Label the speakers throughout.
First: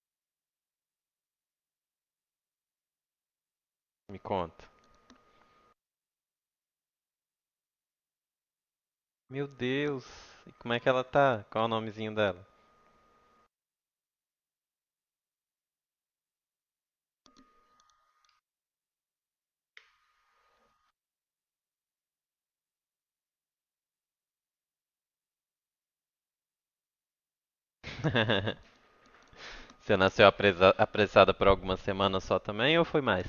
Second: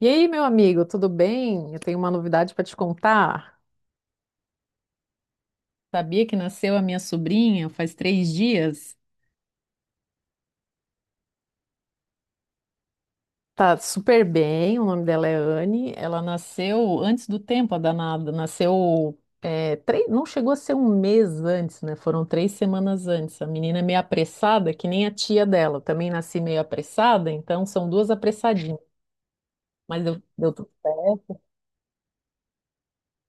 Speaker 1: E aí, meu amigo, tudo bem? Eu tenho uma novidade para te contar.
Speaker 2: Me conta.
Speaker 1: Sabia que nasceu a minha sobrinha faz três dias?
Speaker 2: Meu Deus, e como é que ela tá? Qual é o nomezinho dela?
Speaker 1: Tá super bem, o nome dela é Anne. Ela nasceu antes do tempo, a danada. Nasceu, três, não chegou a ser um mês antes, né? Foram três semanas antes. A menina é meio apressada, que nem a tia dela. Eu também nasci meio apressada, então são duas apressadinhas.
Speaker 2: Você
Speaker 1: Mas deu,
Speaker 2: nasceu
Speaker 1: deu tudo
Speaker 2: apressada
Speaker 1: certo.
Speaker 2: por algumas semanas só também ou foi mais?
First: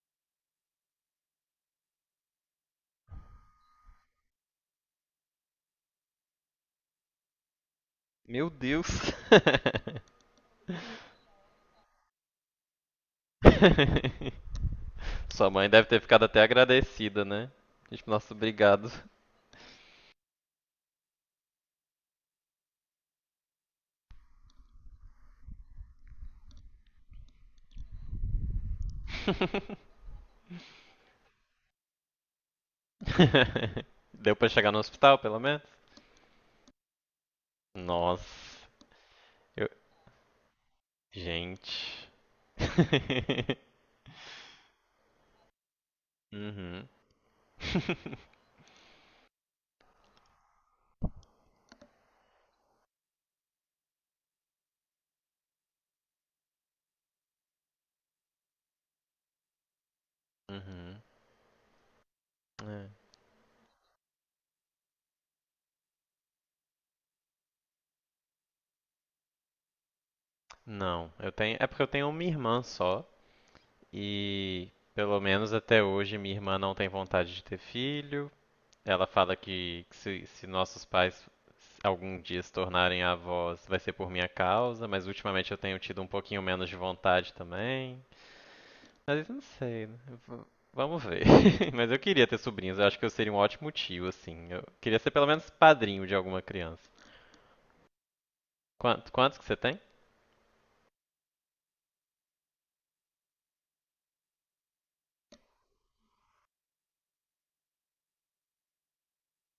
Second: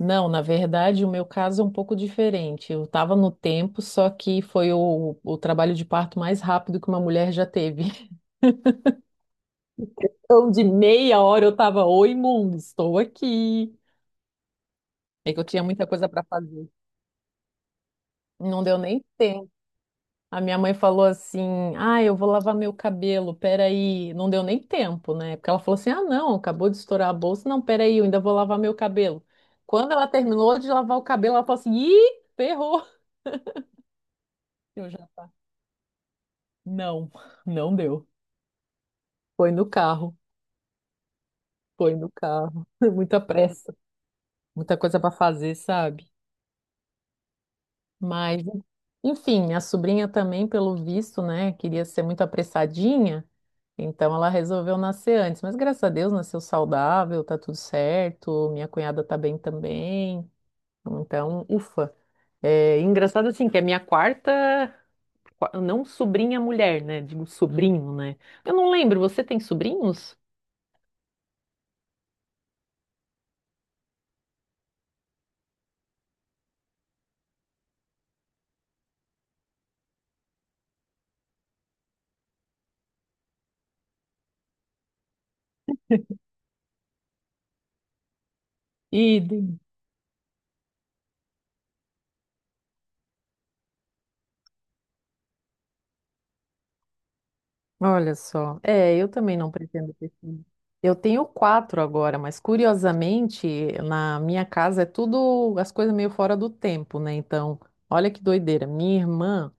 Speaker 1: Não, na verdade, o meu caso é um pouco diferente. Eu estava no tempo, só que foi o trabalho de parto mais rápido que uma mulher já teve.
Speaker 2: Meu Deus!
Speaker 1: Então, de meia hora eu estava, oi, mundo, estou aqui. É que eu
Speaker 2: Sua
Speaker 1: tinha
Speaker 2: mãe
Speaker 1: muita
Speaker 2: deve ter
Speaker 1: coisa
Speaker 2: ficado
Speaker 1: para
Speaker 2: até
Speaker 1: fazer.
Speaker 2: agradecida, né? Tipo, nossa,
Speaker 1: Não deu
Speaker 2: obrigado.
Speaker 1: nem tempo. A minha mãe falou assim: ah, eu vou lavar meu cabelo, peraí. Não deu nem tempo, né? Porque ela falou assim: ah, não, acabou de estourar a bolsa, não, peraí, eu ainda vou lavar meu cabelo. Quando ela terminou de lavar o cabelo, ela falou assim: ih, ferrou.
Speaker 2: Deu pra chegar no
Speaker 1: Eu já
Speaker 2: hospital,
Speaker 1: tá.
Speaker 2: pelo menos?
Speaker 1: Não, não deu.
Speaker 2: Nossa,
Speaker 1: Foi no
Speaker 2: eu.
Speaker 1: carro,
Speaker 2: Gente.
Speaker 1: foi no carro. Muita pressa, muita coisa para fazer, sabe?
Speaker 2: Uhum.
Speaker 1: Mas, enfim, minha sobrinha também, pelo visto, né, queria ser muito apressadinha, então ela resolveu nascer antes. Mas graças a Deus nasceu saudável, tá tudo certo. Minha cunhada tá bem também.
Speaker 2: Uhum.
Speaker 1: Então, ufa. É
Speaker 2: É.
Speaker 1: engraçado assim que é minha quarta, não sobrinha mulher, né? Digo sobrinho, né? Eu não lembro, você tem sobrinhos?
Speaker 2: Não, eu tenho. É porque eu tenho uma irmã só. E pelo menos até hoje minha irmã não tem vontade de ter filho. Ela fala que, se nossos pais algum dia se tornarem avós vai ser por minha causa, mas ultimamente eu tenho tido um pouquinho menos de vontade também.
Speaker 1: E
Speaker 2: Mas não sei, né? V- Vamos ver. Mas eu queria ter sobrinhos, eu acho que eu seria um ótimo tio, assim. Eu queria ser pelo menos padrinho de alguma criança.
Speaker 1: olha só. É, eu também
Speaker 2: Quantos que
Speaker 1: não
Speaker 2: você tem?
Speaker 1: pretendo ter filho. Eu tenho quatro agora, mas curiosamente, na minha casa é tudo as coisas meio fora do tempo, né? Então, olha que doideira. Minha irmã,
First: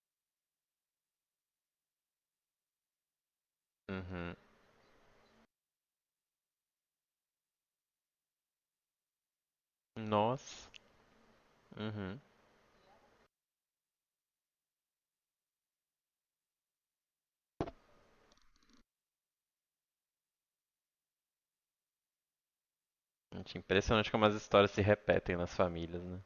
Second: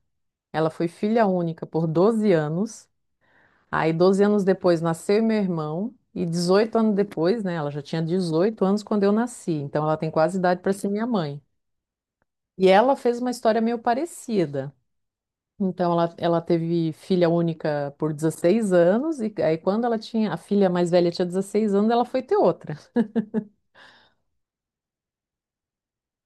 Speaker 1: ela foi filha única por 12 anos. Aí, 12
Speaker 2: Uhum.
Speaker 1: anos depois, nasceu meu irmão. E 18 anos depois, né? Ela já tinha 18 anos quando eu nasci. Então, ela tem quase idade
Speaker 2: Nossa.
Speaker 1: para ser minha mãe.
Speaker 2: Uhum.
Speaker 1: E ela fez uma história meio parecida. Então ela teve filha única por 16 anos, e aí quando ela tinha, a filha mais velha tinha 16 anos, ela foi ter outra.
Speaker 2: Gente, impressionante como as histórias se repetem nas famílias, né?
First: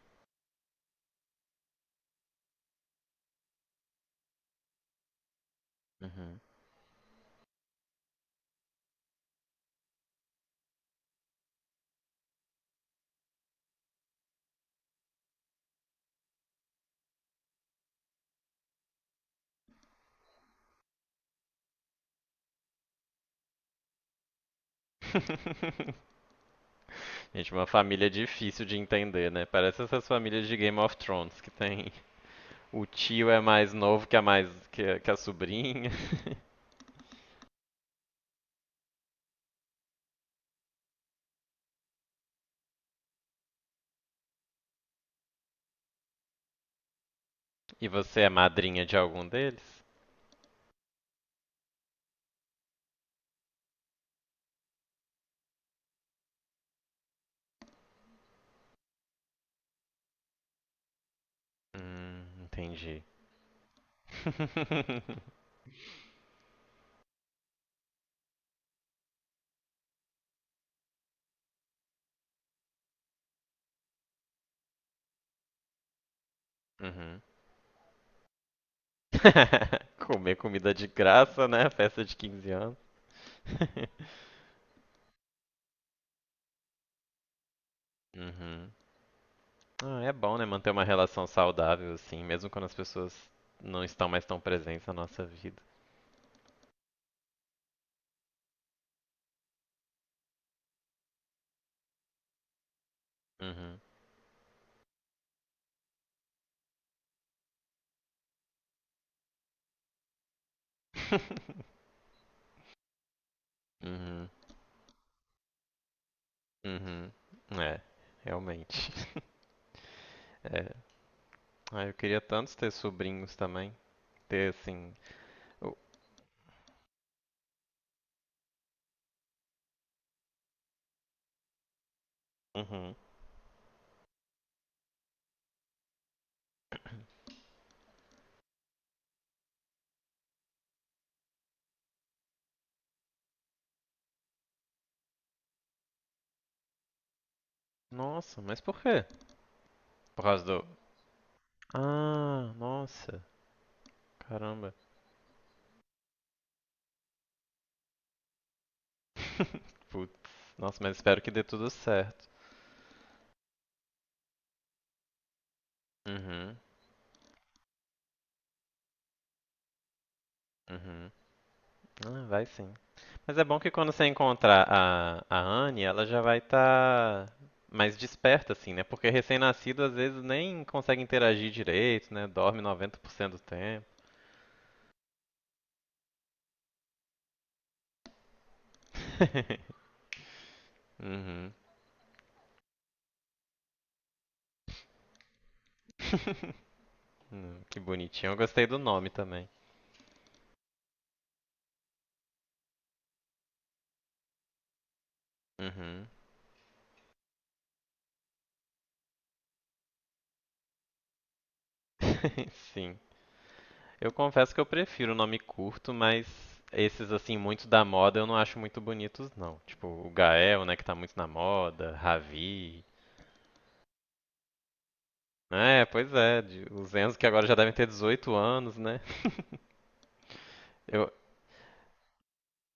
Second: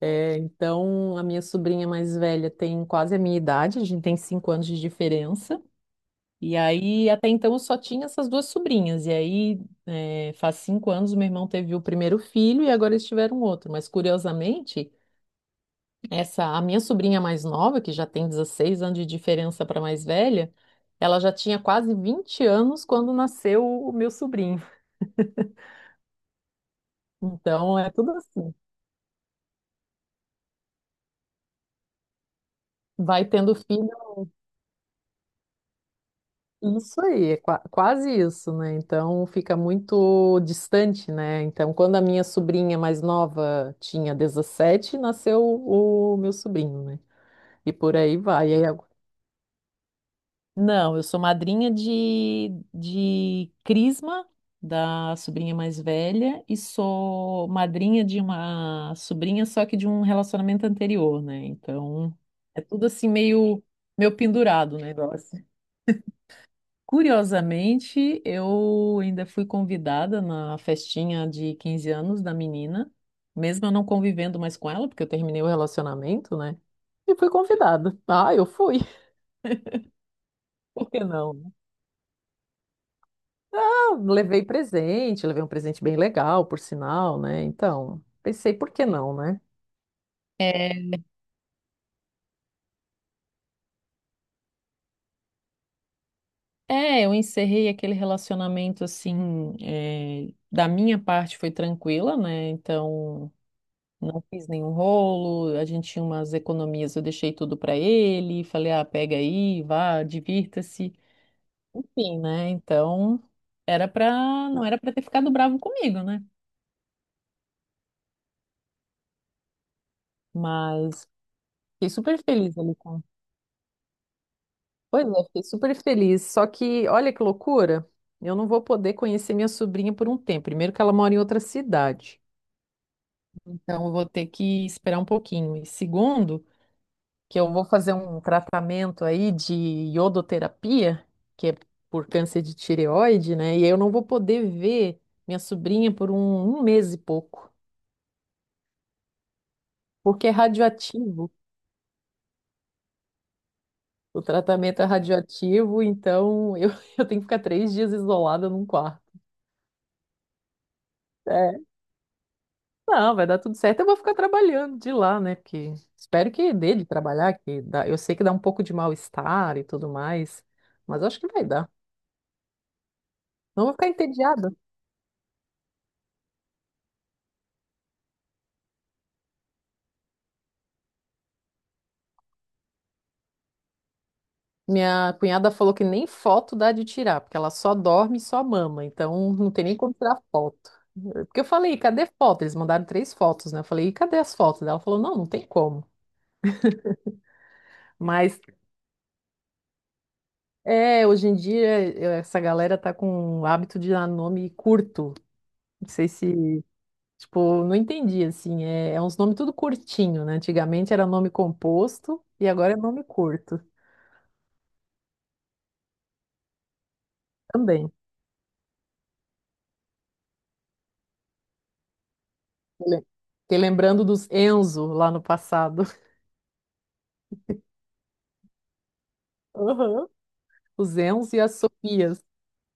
Speaker 1: É, então a minha sobrinha mais velha tem quase a minha idade, a gente tem 5 anos de diferença.
Speaker 2: Uhum.
Speaker 1: E aí até então eu só tinha essas duas sobrinhas. E aí faz cinco anos meu irmão teve o primeiro filho e agora eles tiveram outro. Mas curiosamente, essa, a minha sobrinha mais nova, que já tem 16 anos de diferença para a mais velha, ela já tinha quase 20 anos quando nasceu o meu sobrinho.
Speaker 2: Gente, uma
Speaker 1: Então é
Speaker 2: família
Speaker 1: tudo assim.
Speaker 2: difícil de entender, né? Parece essas famílias de Game of Thrones que tem o
Speaker 1: Vai
Speaker 2: tio é
Speaker 1: tendo
Speaker 2: mais
Speaker 1: filho,
Speaker 2: novo que a mais que a sobrinha.
Speaker 1: isso aí, é quase isso, né? Então fica muito distante, né? Então, quando a minha sobrinha mais nova tinha 17, nasceu o meu sobrinho, né? E
Speaker 2: E
Speaker 1: por aí
Speaker 2: você é
Speaker 1: vai.
Speaker 2: madrinha de algum deles?
Speaker 1: Não, eu sou madrinha de Crisma, da sobrinha mais velha, e sou madrinha de uma sobrinha, só que de um relacionamento anterior, né? Então, é tudo
Speaker 2: Entendi.
Speaker 1: assim meio, meio pendurado o negócio. Curiosamente, eu ainda fui convidada na festinha de 15 anos da menina, mesmo eu não convivendo mais com ela, porque eu terminei o relacionamento, né? E
Speaker 2: Uhum.
Speaker 1: fui convidada. Ah, eu fui.
Speaker 2: Comer comida de
Speaker 1: Por que
Speaker 2: graça,
Speaker 1: não?
Speaker 2: né? Festa de 15 anos.
Speaker 1: Eu levei presente, levei um presente bem legal, por sinal, né? Então, pensei, por
Speaker 2: Uhum.
Speaker 1: que não, né?
Speaker 2: Ah, é bom, né? Manter uma relação saudável assim, mesmo quando as pessoas não estão mais tão presentes na nossa vida.
Speaker 1: É, eu encerrei aquele relacionamento assim, da minha parte foi tranquila, né? Então,
Speaker 2: Uhum.
Speaker 1: não fiz nenhum rolo, a gente tinha umas economias, eu deixei tudo pra ele, falei, ah, pega aí, vá, divirta-se. Enfim, né? Então, era pra,
Speaker 2: Uhum.
Speaker 1: não era pra ter ficado bravo comigo, né?
Speaker 2: Uhum. É, realmente. É.
Speaker 1: Mas
Speaker 2: Ah,
Speaker 1: fiquei
Speaker 2: eu queria
Speaker 1: super
Speaker 2: tanto
Speaker 1: feliz
Speaker 2: ter
Speaker 1: ali com.
Speaker 2: sobrinhos também. Ter assim.
Speaker 1: Pois é, fiquei super
Speaker 2: o-
Speaker 1: feliz. Só que, olha que loucura, eu não vou poder conhecer minha sobrinha por um tempo. Primeiro, que ela mora em outra cidade,
Speaker 2: Uhum.
Speaker 1: então eu vou ter que esperar um pouquinho. E segundo, que eu vou fazer um tratamento aí de iodoterapia, que é por câncer de tireoide, né? E eu não vou poder ver minha sobrinha por um mês e pouco,
Speaker 2: Nossa, mas por quê? Por
Speaker 1: porque é
Speaker 2: causa do.
Speaker 1: radioativo.
Speaker 2: Ah, nossa.
Speaker 1: O
Speaker 2: Caramba.
Speaker 1: tratamento é radioativo, então eu, eu tenho que ficar três dias isolada num quarto.
Speaker 2: Putz. Nossa, mas espero que dê
Speaker 1: É,
Speaker 2: tudo certo.
Speaker 1: não, vai dar tudo certo. Eu vou ficar trabalhando de lá, né? Porque espero que
Speaker 2: Uhum.
Speaker 1: dê de trabalhar, que dá... eu sei que dá um pouco de mal-estar e tudo mais, mas
Speaker 2: Uhum.
Speaker 1: acho que vai dar.
Speaker 2: Ah, vai sim. Mas é bom
Speaker 1: Não
Speaker 2: que
Speaker 1: vou ficar
Speaker 2: quando você
Speaker 1: entediada.
Speaker 2: encontrar a Anne, ela já vai estar mais desperta, assim, né? Porque recém-nascido às vezes nem consegue interagir direito, né? Dorme 90% do tempo.
Speaker 1: Minha cunhada falou que nem foto dá de tirar, porque ela só dorme e só mama, então não tem nem como tirar foto. Porque eu falei, cadê foto? Eles mandaram três fotos, né? Eu falei, e cadê as fotos? Ela falou, não, não tem como.
Speaker 2: Que bonitinho. Eu
Speaker 1: Mas
Speaker 2: gostei do nome também.
Speaker 1: é, hoje em dia essa galera tá com o hábito de dar nome curto. Não
Speaker 2: Uhum.
Speaker 1: sei se tipo, não entendi, assim, é uns nomes tudo curtinho, né? Antigamente era nome composto e agora é
Speaker 2: Sim.
Speaker 1: nome curto
Speaker 2: Eu confesso que eu prefiro o nome curto, mas esses, assim, muito da
Speaker 1: também.
Speaker 2: moda eu não acho muito bonitos, não. Tipo, o Gael, né, que tá muito na moda, Ravi.
Speaker 1: Le- Fiquei lembrando dos Enzo lá no passado.
Speaker 2: É, pois é, os Enzo que agora já devem ter 18 anos, né?
Speaker 1: Aham. Os
Speaker 2: Eu,
Speaker 1: Enzo e as Sofias.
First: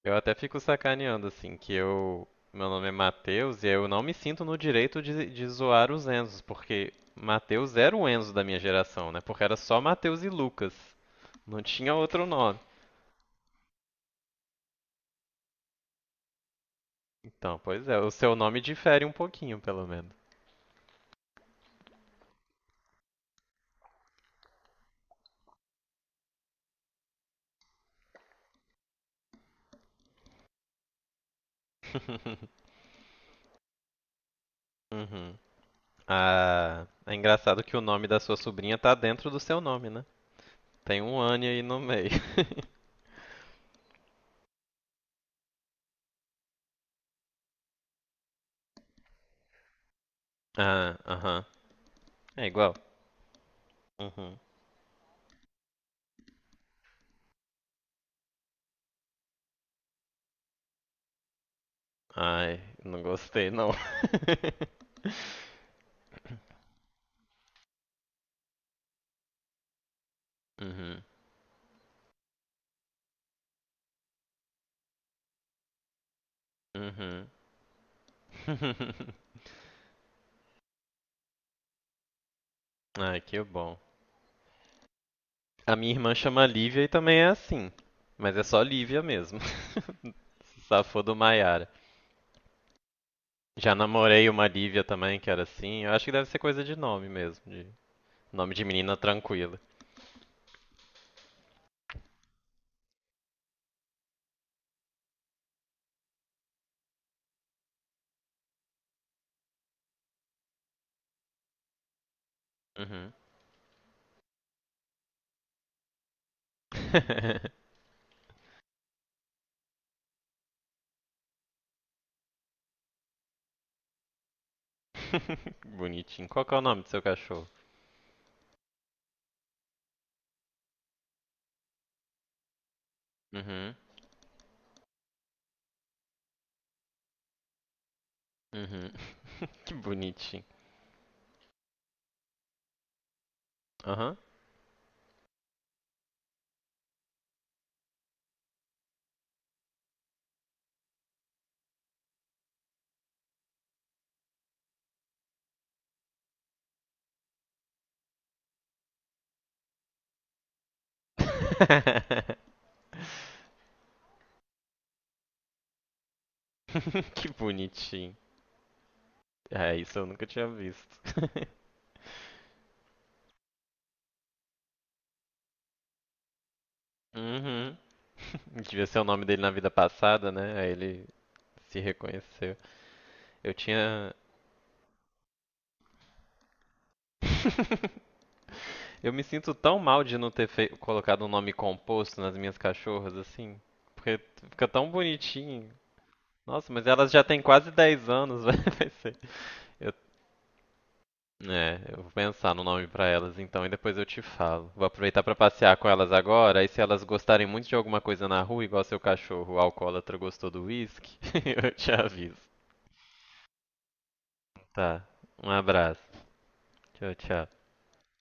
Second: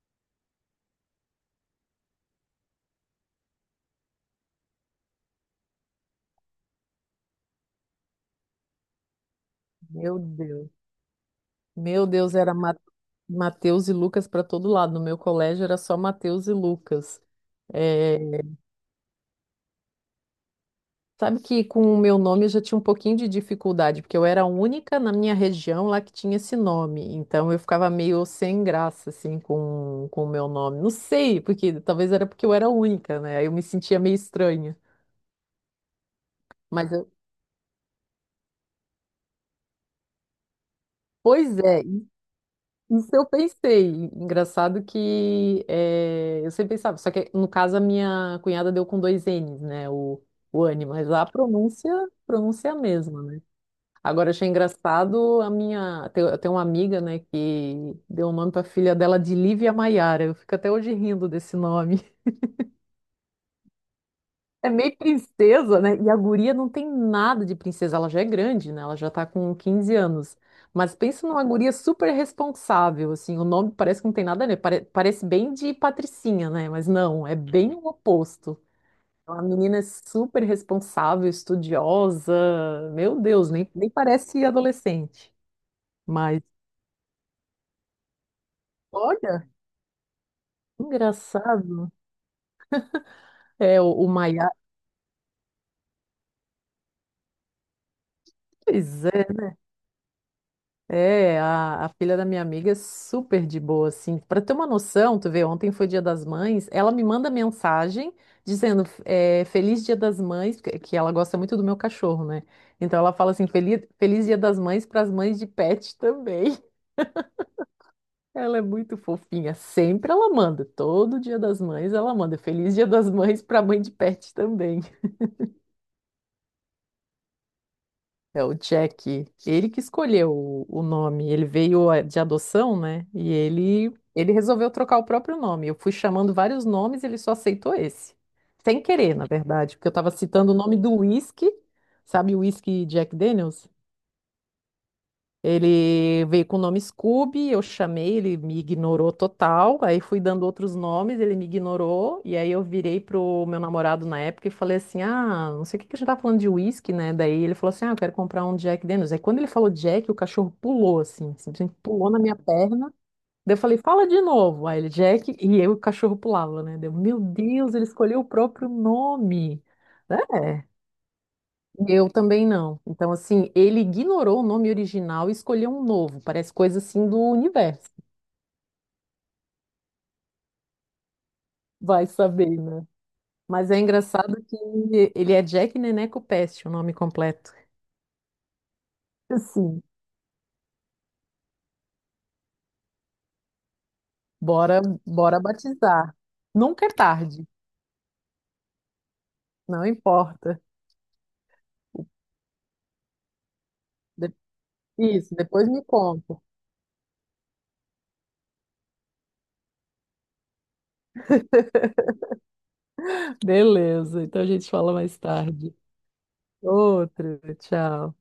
Speaker 2: eu até fico sacaneando, assim, que eu. Meu nome é Matheus e eu não me sinto no direito de zoar os Enzos, porque Matheus era o Enzo da minha geração, né? Porque era só
Speaker 1: Meu
Speaker 2: Matheus e
Speaker 1: Deus.
Speaker 2: Lucas. Não tinha
Speaker 1: Meu
Speaker 2: outro
Speaker 1: Deus, era
Speaker 2: nome.
Speaker 1: Mateus e Lucas para todo lado. No meu colégio era só Mateus e Lucas.
Speaker 2: Então, pois é, o
Speaker 1: É,
Speaker 2: seu nome difere um pouquinho, pelo menos.
Speaker 1: sabe que com o meu nome eu já tinha um pouquinho de dificuldade, porque eu era a única na minha região lá que tinha esse nome. Então eu ficava meio sem graça, assim, com o meu nome. Não sei, porque talvez era porque eu era a única, né? Aí eu me sentia meio estranha.
Speaker 2: Uhum. Ah,
Speaker 1: Mas
Speaker 2: é engraçado que o nome da sua sobrinha tá dentro do seu nome, né? Tem um Anne
Speaker 1: pois
Speaker 2: aí no
Speaker 1: é,
Speaker 2: meio.
Speaker 1: isso eu pensei. Engraçado que eu sempre pensava, só que no caso a minha cunhada deu com dois N's, né? O Anne,
Speaker 2: Ah,
Speaker 1: mas lá a
Speaker 2: aham.
Speaker 1: pronúncia,
Speaker 2: É
Speaker 1: pronúncia é a
Speaker 2: igual.
Speaker 1: mesma. Agora,
Speaker 2: Uhum.
Speaker 1: achei engraçado a minha. Eu tenho uma amiga, né, que deu o nome para filha dela de Lívia Maiara. Eu fico até hoje rindo desse nome.
Speaker 2: Ai, não gostei não.
Speaker 1: É meio princesa, né? E a guria não tem nada de princesa. Ela já é grande, né? Ela já tá com 15 anos. Mas
Speaker 2: Uhum.
Speaker 1: pensa numa guria super responsável, assim. O nome parece que não tem nada a ver. Parece bem de patricinha, né? Mas não,
Speaker 2: Uhum.
Speaker 1: é bem o oposto. É uma menina super responsável, estudiosa.
Speaker 2: Ai,
Speaker 1: Meu
Speaker 2: que
Speaker 1: Deus,
Speaker 2: bom.
Speaker 1: nem parece adolescente.
Speaker 2: A minha irmã
Speaker 1: Mas.
Speaker 2: chama Lívia e também é assim. Mas é só Lívia mesmo.
Speaker 1: Olha.
Speaker 2: Se safou do Maiara.
Speaker 1: Engraçado.
Speaker 2: Já
Speaker 1: É, o
Speaker 2: namorei uma
Speaker 1: Maiá,
Speaker 2: Lívia também, que era assim. Eu acho que deve ser coisa de nome mesmo, de nome de menina
Speaker 1: pois é,
Speaker 2: tranquila.
Speaker 1: é a filha da minha amiga é super de boa, assim. Para ter uma noção, tu vê, ontem foi Dia das Mães, ela me manda mensagem dizendo é, Feliz Dia das Mães, que ela gosta muito do meu cachorro, né? Então
Speaker 2: Uhum.
Speaker 1: ela fala assim, Feliz Dia das Mães para as mães de pet também. Ela é muito fofinha, sempre ela manda, todo Dia das Mães ela manda Feliz Dia das Mães para mãe de pet também.
Speaker 2: Bonitinho. Qual que é o nome do seu cachorro?
Speaker 1: É o Jack, ele que escolheu o nome, ele veio de adoção, né? E
Speaker 2: Uhum.
Speaker 1: ele resolveu trocar o próprio nome. Eu fui chamando vários nomes, e ele só aceitou esse. Sem
Speaker 2: Uhum.
Speaker 1: querer, na verdade, porque eu estava
Speaker 2: Boni...
Speaker 1: citando o nome do whisky, sabe o whisky Jack Daniels?
Speaker 2: Aham.
Speaker 1: Ele veio com o nome Scooby, eu chamei, ele me ignorou total. Aí fui dando outros nomes, ele me ignorou. E aí eu virei pro meu namorado na época e falei assim: ah, não sei o que a gente tá falando de uísque, né? Daí ele falou assim: ah, eu quero comprar um Jack Daniels. Aí quando ele falou Jack, o cachorro pulou, assim, simplesmente pulou na minha perna. Daí eu falei: fala de novo. Aí ele, Jack, e eu, o cachorro pulava, né? Deu, meu
Speaker 2: Que
Speaker 1: Deus, ele
Speaker 2: bonitinho.
Speaker 1: escolheu o próprio nome.
Speaker 2: É, isso eu nunca tinha
Speaker 1: É.
Speaker 2: visto.
Speaker 1: Eu também não. Então, assim, ele ignorou o nome original e escolheu um novo. Parece coisa assim do
Speaker 2: Uhum.
Speaker 1: universo.
Speaker 2: Devia ser o nome dele na vida passada, né? Aí ele se
Speaker 1: Vai
Speaker 2: reconheceu.
Speaker 1: saber, né?
Speaker 2: Eu
Speaker 1: Mas é
Speaker 2: tinha.
Speaker 1: engraçado que ele é Jack Neneco Peste, o nome completo.
Speaker 2: Eu me sinto tão
Speaker 1: Assim,
Speaker 2: mal de não ter colocado um nome composto nas minhas cachorras, assim. Porque fica tão
Speaker 1: bora
Speaker 2: bonitinho.
Speaker 1: batizar.
Speaker 2: Nossa,
Speaker 1: Nunca
Speaker 2: mas
Speaker 1: é
Speaker 2: elas já têm
Speaker 1: tarde,
Speaker 2: quase 10 anos, vai ser-
Speaker 1: não
Speaker 2: eu,
Speaker 1: importa.
Speaker 2: é, eu vou pensar no nome pra elas então e depois eu te
Speaker 1: De-
Speaker 2: falo. Vou aproveitar pra
Speaker 1: Isso, depois
Speaker 2: passear
Speaker 1: me
Speaker 2: com elas
Speaker 1: conta.
Speaker 2: agora, aí se elas gostarem muito de alguma coisa na rua, igual seu cachorro, o alcoólatra gostou do whisky, eu te aviso.
Speaker 1: Beleza, então a gente fala
Speaker 2: Tá.
Speaker 1: mais
Speaker 2: Um
Speaker 1: tarde.
Speaker 2: abraço. Tchau,
Speaker 1: Outro,
Speaker 2: tchau.
Speaker 1: tchau.